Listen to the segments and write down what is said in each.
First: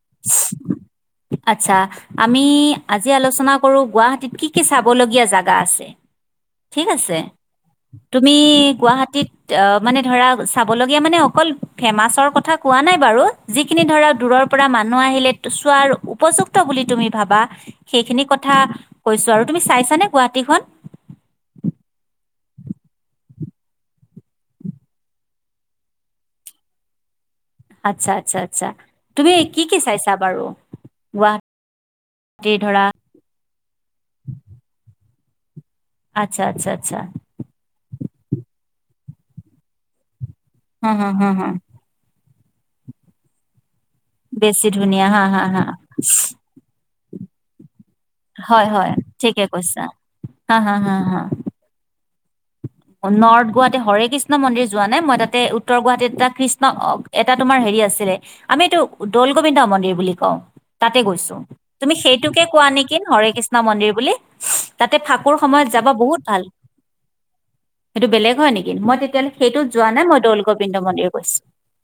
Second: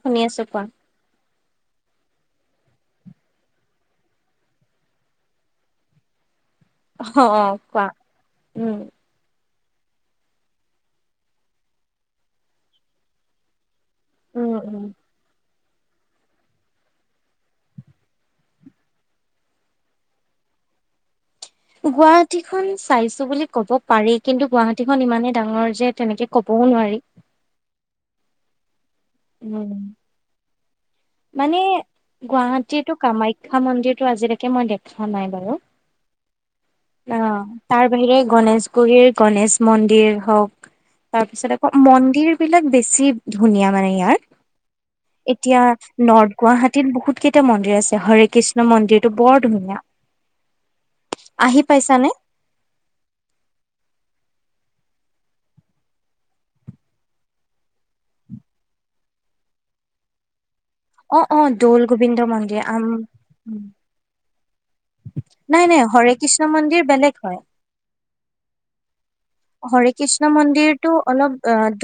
শুনি আছো কোৱা আচ্ছা আমি আজি আলোচনা কৰো গুৱাহাটীত কি কি চাবলগীয়া জাগা আছে। উ ঠিক আছে তুমি উম গুৱাহাটীত অ মানে ধৰা চাবলগীয়া মানে অকল ফেমাচৰ কথা কোৱা নাই বাৰু যি সেই খিনি ধৰক দূৰৰ উম পৰা উম মানুহ আহিলে চোৱাৰ উপযুক্ত বুলি তুমি ভাবা সেইখিনি কথা কৈছো আৰু তুমি চাইছানে গুৱাহাটীখন [inaudible] গুৱাহাটী খন চাইছো বুলি কব পাৰি কিন্তু গুৱাহাটীখন ইমানেই ডাঙৰ যে তেনেকে ক'ব নোৱাৰি আচ্ছা আচ্ছা আচ্ছা তুমি কি উম কি চাইছা বাৰু। গুৱাহাটীৰ মানে ধৰা গুৱাহাটীতো কামাখ্যা মন্দিৰটো আজিলৈকে মই দেখা নাই বাৰু আচ্ছা আচ্ছা আচ্ছা অ তাৰ বাহিৰে গণেশগুৰিৰ গণেশ মন্দিৰ হওক হা হা হা হা তাৰপিছত আকৌ মন্দিৰ বিলাক বেছি ধুনীয়া মানে। বেছি ধুনীয়া হা ইয়াৰ হা এতিয়া হা নৰ্থ গুৱাহাটীত বহুত কেইটা মন্দিৰ আছে হৰে কৃষ্ণ হয় হয় মন্দিৰটো বৰ ঠিকে ধুনীয়া কৈছা হা হা হা হা আহি পাইছানে নৰ্থ গুৱাহাটীৰ হৰে কৃষ্ণ মন্দিৰ যোৱা নাই মই তাতে উত্তৰ গুৱাহাটীত এটা কৃষ্ণ এটা তোমাৰ হেৰি আছে আছিলে আমি এইটো দৌল গোবিন্দ মন্দিৰ বুলি কওঁ। তাতে অ গৈছো অ দৌল তুমি গোবিন্দ সেইটোকে মন্দিৰ কোৱা আম নেকি হৰে কৃষ্ণ উম মন্দিৰ বুলি তাতে ফাকুৰ নাই সময়ত নাই যাব হৰে বহুত কৃষ্ণ ভাল মন্দিৰ বেলেগ হয়। সেইটো বেলেগ হয় নেকি মই তেতিয়া হ'লে হৰে কৃষ্ণ মন্দিৰটো অলপ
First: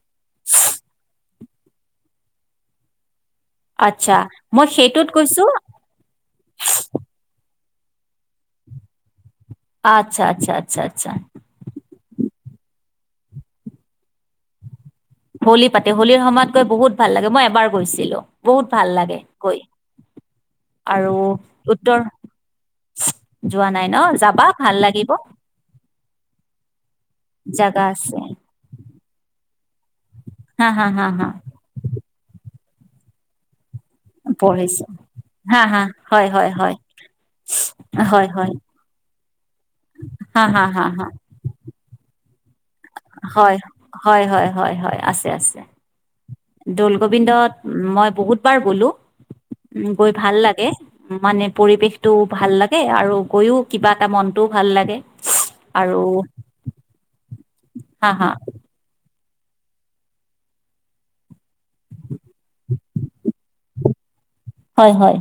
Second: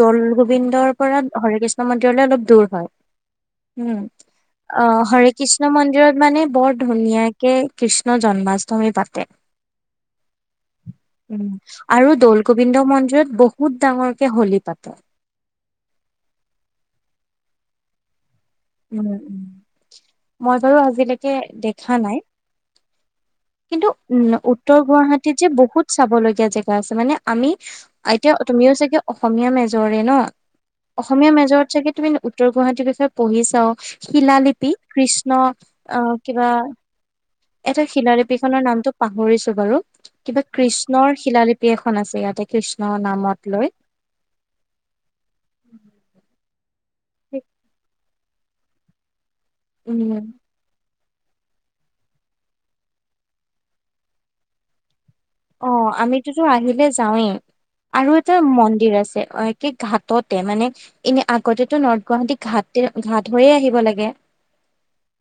দল গোবিন্দৰ পৰা হৰে কৃষ্ণ মন্দিৰলৈ অলপ দূৰ হয়। উম আচ্ছা মই অ সেইটোত হৰি গৈছো কৃষ্ণ মন্দিৰত মানে বৰ ধুনীয়াকে কৃষ্ণ জন্মাষ্টমী পাতে আচ্ছা আচ্ছা আচ্ছা আচ্ছা উ আৰু দল গোবিন্দ মন্দিৰত বহুত ডাঙৰ কে হলী পাত হলী পাতে হোলীৰ সময়ত গৈ বহুত ভাল লাগে মই এবাৰ গৈছিলো। বহুত ভাল উম লাগে উম। গৈ মই বাৰু আৰু আজিলৈকে দেখা উত্তৰ নাই। যোৱা কিন্তু নাই ন উ যাবা ভাল উত্তৰ লাগিব গুৱাহাটীত যে বহুত চাব লগীয়া জেগা আছে মানে আমি জাগা আছে এতিয়া তুমিও চাগে অসমীয়া মে জৰে ন হা হা হা হা অসমীয়া মেজৰত চাগে তুমি উত্তৰ গুৱাহাটীৰ বিষয়ে পঢ়ি চাও শিলালিপি পঢ়িছো কৃষ্ণ হা হা অহ হয় হয় কিবা হয় এটা হয় হয় শিলালিপিখনৰ নামটো পাহৰিছো বাৰু হা কিবা হা হা হা কৃষ্ণৰ শিলালিপি এখন আছে ইয়াত। হয় হয় হয় হয় হয় আছে আছে। দৌল গোবিন্দত মই বহুতবাৰ গ'লো গৈ উম ভাল লাগে। মানে পৰিৱেশটো ভাল লাগে আৰু গৈও কিবা এটা মনটোও ভাল লাগে অ আৰু আমিতোতো আহিলে যাওঁৱেই হা আৰু হা এটা মন্দিৰ আ আছে অ কি ঘাটতে মানে এনে আগতেতো নৰ্থ গুৱাহাটীত ঘাট হৈয়ে আহিব লাগে। হয় হয়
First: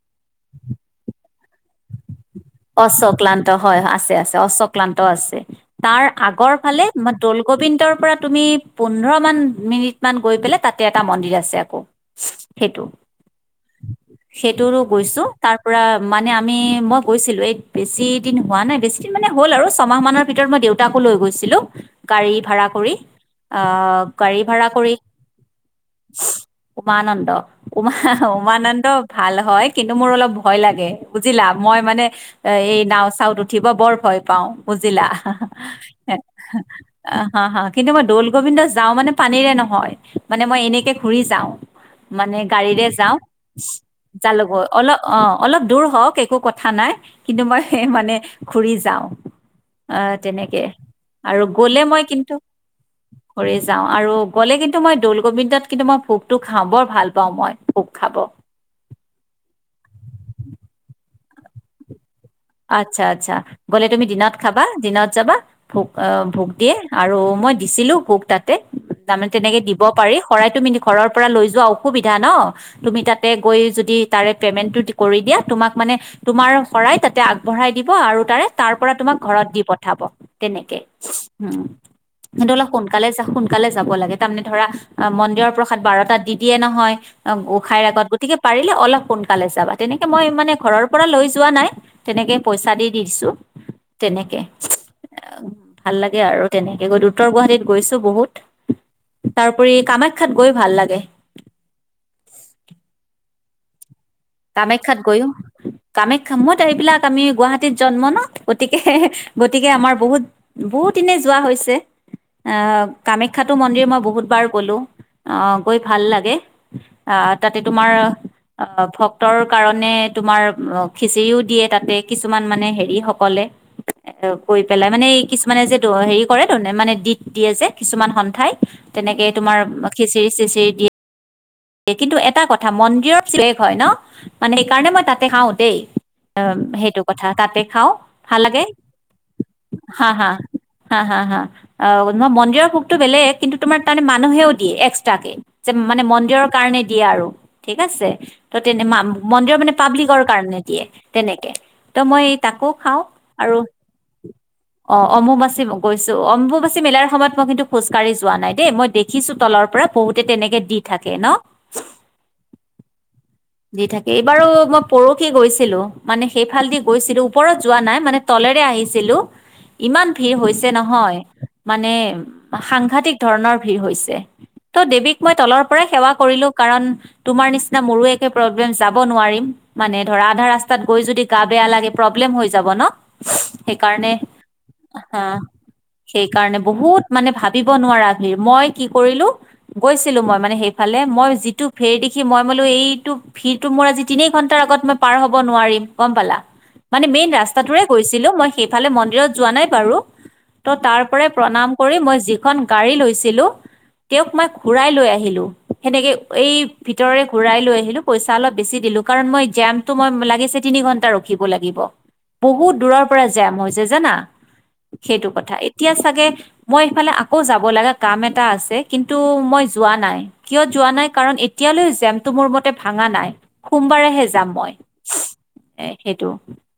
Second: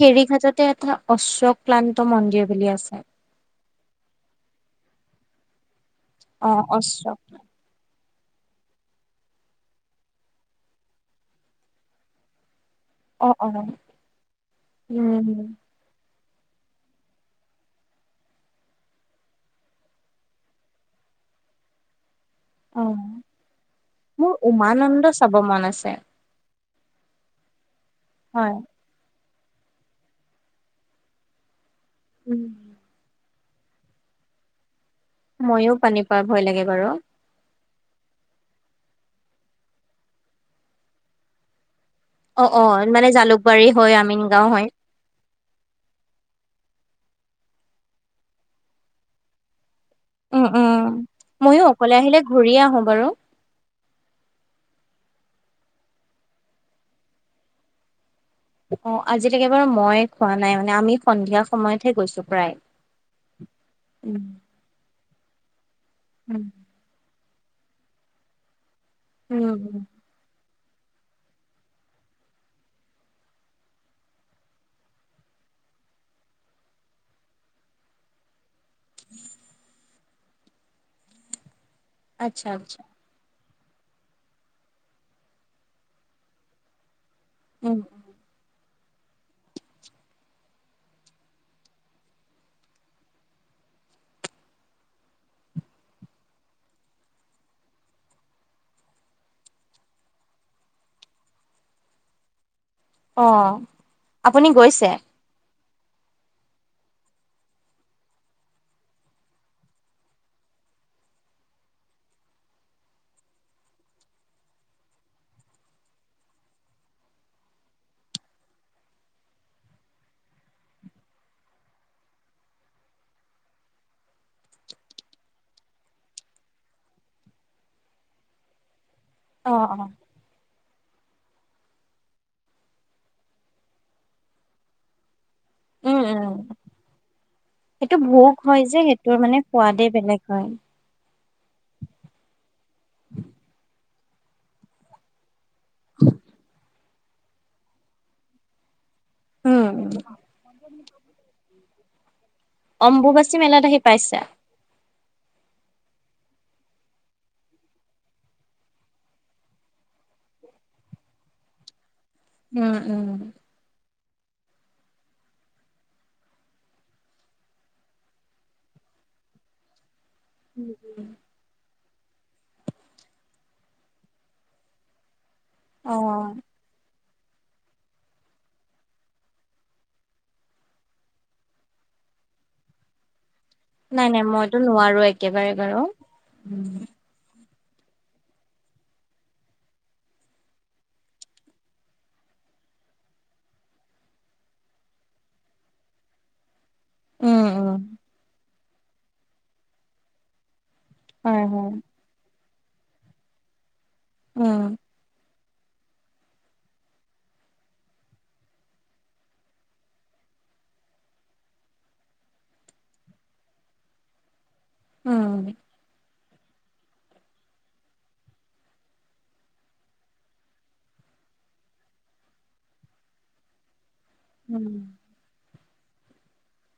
হেৰীঘাটতে এটা অশ্ব, ক্লান্ত মন্দিৰ বুলি আছে অশক্লান্ত হয় আছে আছে অশক্লান্ত আছে। তাৰ অ আগৰ ফালে অশ্ব আমাৰ দলগোবিন্দৰ পৰা তুমি পোন্ধৰ মান মিনিট মান গৈ পেলাই তাতে এটা মন্দিৰ আছে আকৌ। সেইটো অ অ সেইটোৰো গৈছো উম তাৰ পৰা মানে আমি মই গৈছিলো এই বেছি দিন হোৱা নাই বেছি দিন মানে হ'ল আৰু ছমাহ মানৰ ভিতৰত মই দেউতাকো লৈ গৈছিলো। গাড়ী ভাড়া কৰি অ আহ মোৰ গাড়ী ভাড়া কৰি- উমানন্দ চাব মন আছে উমানন্দ উম হয়। উমানন্দ। ভাল হয় কিন্তু মোৰ অলপ ভয় লাগে বুজিলা মই মানে এ এই নাও চাত- উঠিব বৰ ভয় পাওঁ বুজিলা ময়ো পানী পাৰ ভয় লাগে বাৰু হা হা। কিন্তু মই দৌল, গোবিন্দ যাওঁ মানে পানীৰে নহয় মানে মই এনেকে ঘূৰি যাওঁ। মানে অ', অ', গাড়ীৰে মানে যাও জালুকবাৰী হৈ আমিন গাঁও যালগৈ হয়। অলপ অ অলপ দূৰ হওঁক একো কথা- নাই। কিন্তু মই মানে ঘুৰি যাওঁ অ উম, তেনেকে উম, আৰু ময়ো গলে অকলে মই আহিলে কিন্তু ঘূৰিয়ে আহো বাৰু কৰি যাওঁ আৰু গ'লে কিন্তু মই দল। গবিন্দত কিন্তু মই ভোকটো খাওঁ বৰ ভাল পাওঁ মই ভোক খাব। অ আজিলৈকে বাৰু মই খোৱা নাই মানে আমি সন্ধিয়া সময়তহে গৈছো। প্ৰায়। আচ্ছা আচ্ছা গ'লে তুমি উম, দিনত খাবা দিনত যাবা ভোক অ ভোক দিয়ে। আৰু মই দিছিলোঁ ভোক তাতে তাৰমানে তেনেকে দিব উম, পাৰি শৰাইত। তুমি ঘৰৰ পৰা লৈ যোৱা অসুবিধা ন তুমি তাতে গৈ যদি তাৰে পেইমেণ্ট টো কৰি দিয়া। তোমাক মানে তোমাৰ শৰাইত, - আগবঢ়াই দিব আৰু তাৰে তাৰ পৰা তোমাক ঘৰত দি পঠাব তেনেকে উম,। আচ্ছা, সেইটো অলপ আচ্ছা, সোনকালে যা সকালে যাব লাগে তাৰমানে ধৰা মন্দিৰৰ প্ৰসাদ বাৰটাত দি দিয়ে নহয়। অ উম, গোঁসাইৰ আগত গতিকে পাৰিলে অলপ সোনকালে যাবা তেনেকে মই মানে ঘৰৰ পৰা লৈ যোৱা নাই। তেনেকৈ পইচা দি দিছোঁ তেনেকে। ভাল লাগে আৰু তেনেকে গৈ উত্তৰ গুৱাহাটীত গৈছো বহুত- তাৰপৰি কামাখ্যাত গৈ ভাল লাগে। আহ কামাখ্যাত গৈয়ো। কামেখ্য খামত এইবিলাক আমি গুৱাহাটীত জন্ম ন গতিকে গতিকে আমাৰ বহুত- বহুত দিনে যোৱা হৈছে আহ কামাখ্যাটো মন্দিৰ মই বহুত বাৰ গ'লো। আহ গৈ ভাল লাগে আহ তাতে তোমাৰ আহ ভ ৰ কাৰণে তোমাৰ খিচিৰিও দিয়ে তাতে কিছুমান মানে হেৰি সকলে এ কৈ পেলাই মানে এই কিছুমানে যে হেৰি কৰে ত মানে দিত দিয়ে যে কিছুমান সন্থাই- তেনেকৈ তোমাৰ অ', অ'। খিচিৰি চিচিৰি দিয়ে। কিন্তু এটা কথা মন্দিৰৰ চেগ হয় ন মানে সেইকাৰণে মই তাতে খাওঁ দেই। উম, উম, উ সেইটো কথা তাতে খাও সেইটো ভোগ ভাল হয় লাগে যে সেইটোৰ মানে সোৱাদেই হা বেলেগ হা। হয়। হা হা হা মন্দিৰৰ ভোকতটো বেলেগ কিন্তু তোমাৰ তাৰমানে মানুহেও দিয়ে এক্সট্ৰাকে যে মানে মন্দিৰৰ কাৰণে দিয়ে আৰু ঠিক আছে ত তেনে মন্দিৰৰ উম, মানে পাব্লিকৰ কাৰণে দিয়ে তেনেকে ত মই। তাকো খাওঁ অম্বুবাচী আৰু মেলাত আহি পাইছা? অ অম্বুবাচী গৈছো। অম্বুবাচী মেলাৰ সময়ত মই কিন্তু খোজকাঢ়ি যোৱা নাই দেই মই দেখিছো তলৰ পৰা। বহুতে তেনেকে দি থাকে ন। উম উম। দি থাকে এইবাৰো মই পৰহি গৈছিলো মানে সেইফালদি গৈছিলো। ওপৰত যোৱা নাই মানে তলেৰে আহি ছিলো ইমান ভিৰ হৈছে উম, উম। নহয়। মানে সাংঘাতিক ধৰণৰ ভিৰ হৈছে ত' দেৱীক মই তলৰ পৰাই সেৱা অ'। কৰিলো কাৰণ তোমাৰ নিচিনা মোৰো এক প্ৰব্লেম যাব নোৱাৰিম মানে ধৰা আধা ৰাস্তাত গৈ যদি গা বেয়া লাগে প্ৰব্লেম হৈ যাব ন? নাই সেইকাৰণে নাই মইতো নোৱাৰো হা একেবাৰে বাৰু। সেইকাৰণে উম বহুত মানে ভাত দিব নোৱাৰা ভিৰ মই কি কৰিলো গৈছিলো মই মানে সেইফালে। মই যিটো ফেৰ দেখি মই বোলো এই ভিৰটো মোৰ আজি তিনি ঘন্টাৰ আগত মই পাৰ হব নোৱাৰিম গম পালা। মানে মেইন ৰাস্তাটোৰে উম গৈছিলো। মই সেইফালে মন্দিৰত যোৱা নাই বাৰু। তো তাৰ পৰাই হয় প্ৰণাম হয়। কৰি মই যিখন গাড়ী লৈছিলোঁ তেওঁক মই উম ঘূৰাই লৈ আহিলোঁ। সেনেকে এই ভিতৰৰে ঘুৰাই লৈ আহিলো। পইচা অলপ বেছি দিলো কাৰ ম জটো লাগ তিনি ঘন্টা ৰখিব লাগিব। বহুত দূৰৰ পৰা জেম হৈছে জানা সেইটো উম। কথা এতিয়া চাগে মই এইফালে আকৌ যাব লগা কাম এটা আছে কিন্তু মই যোৱা নাই কিয় যোৱা নাই কাৰণ। এতিয়ালৈ জেমটো মোৰ মতে ভাঙা নাই। সোমবাৰেহে যাম মই উম। এ সেইটো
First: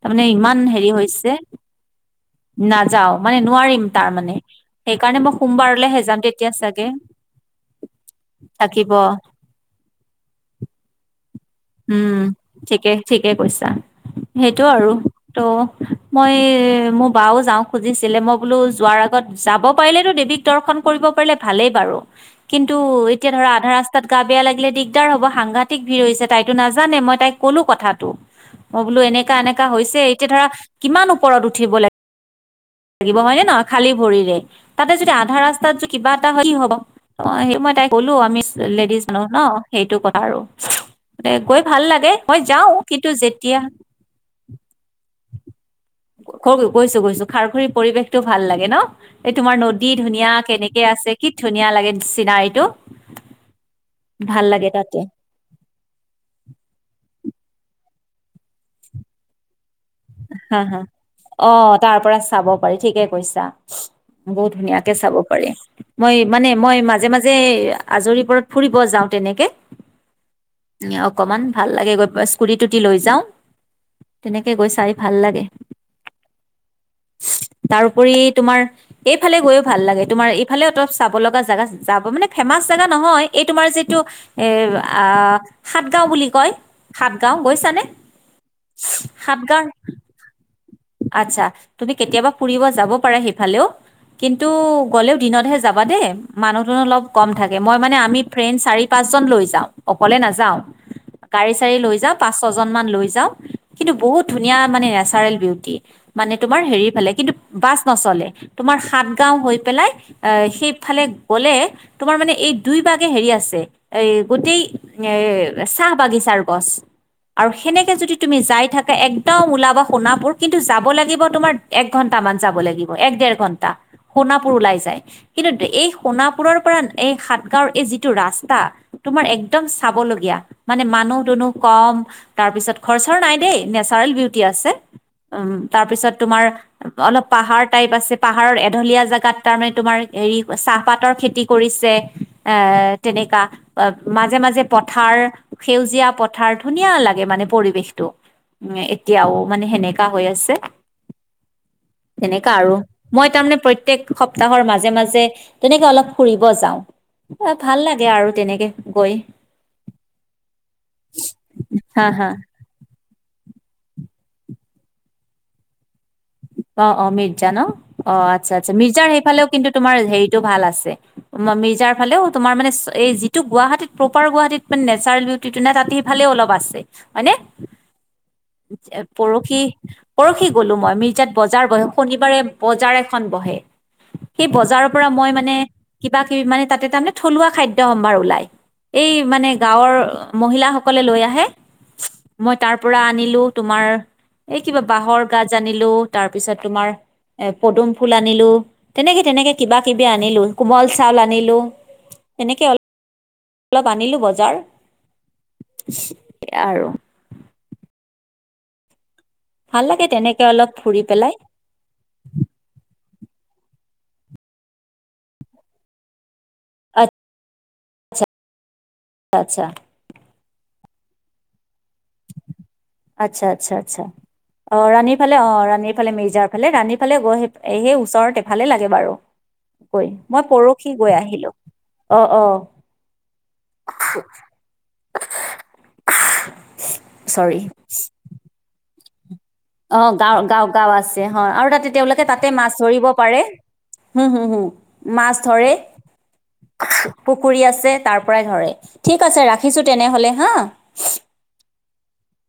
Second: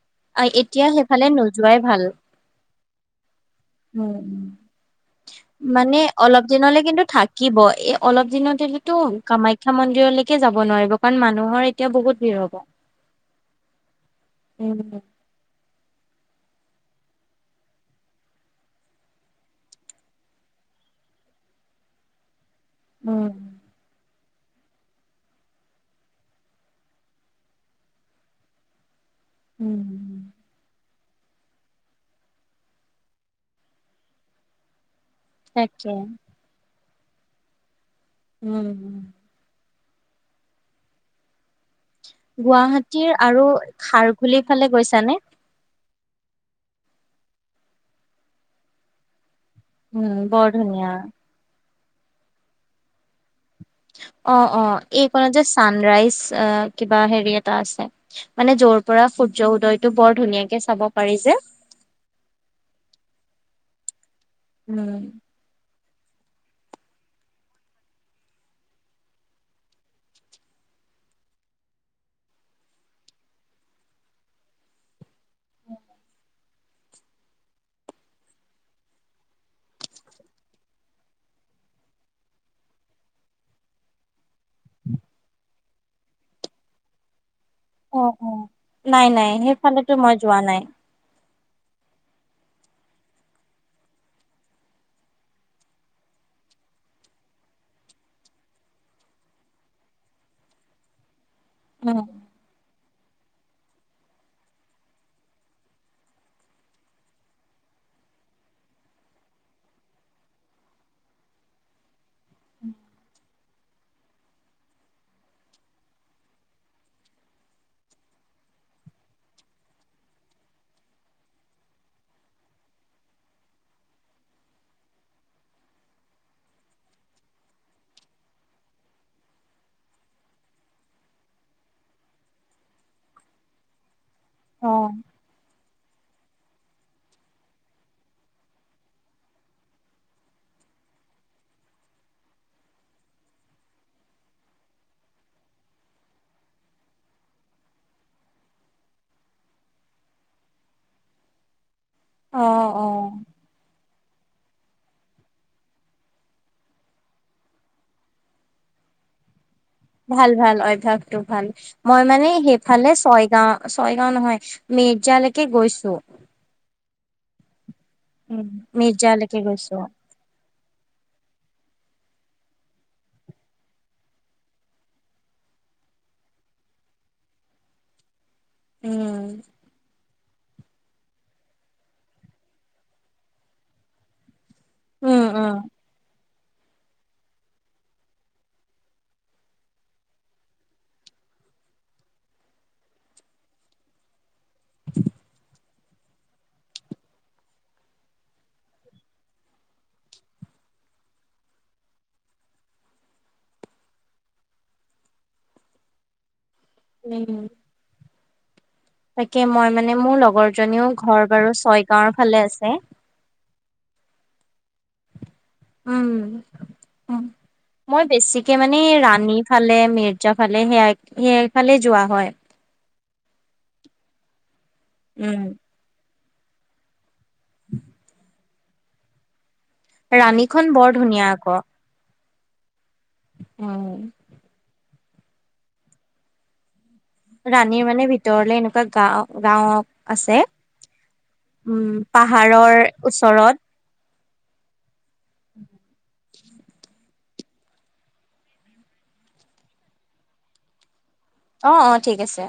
তাৰমানে ইমান এতিয়া হেৰি সেইফালে হৈছে নোযোৱাই ভাল। নাযাও। মানে নোৱাৰিম তাৰ উম মানে উম। সেইকাৰণে মই মানে সোমবাৰলৈহে যাম তেতিয়া চাগে। দিনত থাকিব গলেটো কামাখ্যা মন্দিৰলৈকে যাব নোৱাৰিব। কাৰণ ম উম ঠিকে ঠিকে কৈছা সেইটো উম আৰু ত'। মই মোৰ বাও যাওঁ খুজিছিলে। মই বোলো যোৱাৰ আগত যাব পাৰিলেতো দেৱীক দৰ্শন কৰিব পাৰে ভালেই বাৰু। কিন্তু উম এতিয়া ধৰা আধা ৰাস্তাত গা বেয়া লাগিলে দিগদাৰ হ'ব সাংঘাতিক ভিৰ হৈছে। তাইতো নাজানে মই তাইক কলো কথাটো মই বোলো এনেকা এনেকা হৈছে। এতিয়া উম। ধৰা কিমান ওপৰত উঠিব লাগে। লাগিব হয়নে নহয়? খালী ভৰিৰে তাতে যদি আধা ৰাস্তাত যদি তাকে। কিবা এটা হয় কি হব। অ সেই মই তাই ক'লো আমি উম উম। লেডিজ জানো ন সেইটো কথা আৰু ত গৈ ভাল লাগে মই যাও কিন্তু গুৱাহাটীৰ আৰু যেতিয়া খাৰঘুলিৰ ফালে গৈছানে? গৈছো গৈছো খাৰখৰীৰ পৰিৱেশটো ভাল লাগে ন? এই তোমাৰ নদী উম ধুনীয়া বৰ কেনেকে ধুনীয়া। আছে কি ধুনীয়া লাগে চিনাৰীটো। অ ভাল অ লাগে তাতে এই কত যে ছানৰাইজ আহ কিবা হেৰি এটা আছে। মানে যৰ পৰা সূৰ্য উদয়। হা হা অ তাৰ পৰা চাব পাৰি ঠিকে কৈছা। বহুত ধুনীয়াকে উম চাব পাৰি। মই মানে মই মাজে মাজে আজৰি পৰত ফুৰিব যাওঁ তেনেকে অকমান ভাল লাগে গৈ স্কুৰি তি লৈ যাও তেনেকে গৈ চাই। ভাল লাগে। [inaudible] তাৰোপৰি তোমাৰ এইফালে গৈও ভাল লাগে। তোমাৰ এইফালে অলপ চাব লগা জেগা যাব মানে ফেমাচ চেভেন নহয়। এই তোমাৰ যিটো এ সাতগাও বুলি কয়। গাও গৈছ নে, সাতগাঁও টো মই যোৱা নাই। আছা তুমি কেতিয়াবা ফুৰিব যাব পাৰা সেইফালেও। কিন্তু গ'লেও দিনতহে যাবা দেই। মানুহটো অলপ কম থাকে মই মানে আমি ফ্ৰেণ্ড চাৰি পাঁচ পাঁচ জন লৈ যাওঁ অকলে নাযাও গাড়ী চাড় লৈ উম যাওঁ পচ ছয়জন মান লৈ যাওঁ। কিন্তু বহুত ধুনীয়া মানে নেচাৰেল বিউটি। মানে তোমাৰ হেৰিফালে। কিন্তু বাচ নচলে। তোমাৰ হাত গাওঁ হৈ পেলাই আহ সেইফালে গলে তোমাৰ মানে এই দুই বাগে হেৰি আছে এ গোটেই এ চাহ বাগিচাৰ গছ আৰু সেনেকে যদি তুমি যাই থাকা এক। ত ওলাব সোণাপুৰ কিন্তু যাব লাগিব তোমাৰ এক ঘণ্টা মান যাব লাগিব এক ডেৰ ঘণ্টা সোণাপুৰ ওলাই যায়। কিন্তু এই সোণাপুৰৰ পৰা এই সাতগাঁওৰ এই যিটো ৰাস্তা তোমাৰ একদম চাবলগীয়া মানে মানুহ দুনুহ কম তাৰপিছত খৰচৰ নাই দেই নেচ চাৰল বিউটি আছে অ উ তাৰপিছত তোমাৰ অলপ পাহাৰ টাইপ আছে পাহাৰৰ এঢলীয়া জোগাত তাৰমানে তোমাৰ হেৰি চা পাতৰ খেতি কৰিছে। এই তেনেকা। মাজে মাজে পথাৰ সেউজীয়া পথাৰ ধুনীয়া লাগে মানে পৰিৱেশটো। উ এতিয়াও মানে সেনেকা হৈ আছে। অ তেনেকা আৰু মই তাৰমানে প্ৰত। প্ৰত্যেক সপ্তাহৰ মাজে মাজে তেনেকে অলপ ফুৰিব যাওঁ। অ ভাল লাগে আৰু তেনেকে গৈ। ভাল ভাল অভ্যায়াসতটো ভাল মই হা মানে হা সেইফালে ছয়গাঁও। ছয়গাঁও নহয় মিৰ্জালৈকে গৈছো। অ অ মিৰ্জা ন অ উম আচ্ছা আচ্ছা মিৰ্জাৰ মিৰ্জালৈকে সেইফালেও কিন্তু গৈছো তোমাৰ হেৰিতটো ভাল আছে। মি যাৰ ফালেও তোমাৰ মানে এই যিটো গুৱাহাটীত প্ৰপাৰ গুৱাহাটীত মানে নেচাৰেল বিউটিটো নে তাত সেই ফালেও ওলোৱা বাট আছে। হয়নে? [inaudible] উম পৰখি পৰখি‌ গলো মই মিৰ্জাত বজাৰ বহে শনিবাৰে বজাৰ এখন বহে। সেই বজাৰৰ পৰা উম মই মানে উম কিবা কিবি মানে তাতে তাৰমানে থলুৱা খাদ্যয় সম্ভাৰ ওলাই। এই মানে গাঁৱৰ মহিলাসকলে লৈ আহে। মই তাৰ পৰা আনিলো তোমাৰ এই কিবা বাহৰ গাজ আনিলো তাৰ পিছত তোমাৰ এ পদুম ফুল আনিলো তেনেকে তেনেকে কিবা কিবি আনিলো কোমল চাউল আনিলো। এনেকে অলপ অলপ আনিলো বজাৰ। আৰু উম তাকে মই ভাল মানে লাগে মোৰ তেনেকে লগৰ অলপ জনীও ফুৰি ঘৰ পেলাই বাৰু ছয় গাঁওৰ ফালে আছে। উম উম মই আচ্ছা বেছিকে মানে। এনেই ৰাণী আচ্ছা ফালে মিৰ্জা ফালে সেয়া সেইফালে যোৱা হয়। আচ্ছা আচ্ছা আচ্ছা। অ ৰাণীৰ ফালে উম, অ ৰাণীৰ ফালে মিৰ্জাৰ ফালে ৰাণী সফালে গৈ স সেই ওচৰত এফালে লাগে বাৰু। কৈ মই ৰাণীখন বৰ পৰহি গৈ আহিলো অ অ। অ চৰি ৰাণীৰ মানে ভিতৰলে এনেকুৱা গাওঁ অ গাঁও, গাঁও, গাঁও আছে অ আৰু উম তাতে তেওঁলোকে তাতে মাছ পাহাৰৰ ধৰিব পাৰে। ওচৰত হম হুম হুম মাছ ধৰে। উ [inaudible] পুখুৰী আছে তাৰ পৰাই ধৰে। ঠিক আছে ৰাখিছো তেনেহলে হা। অ অ ঠিক আছে।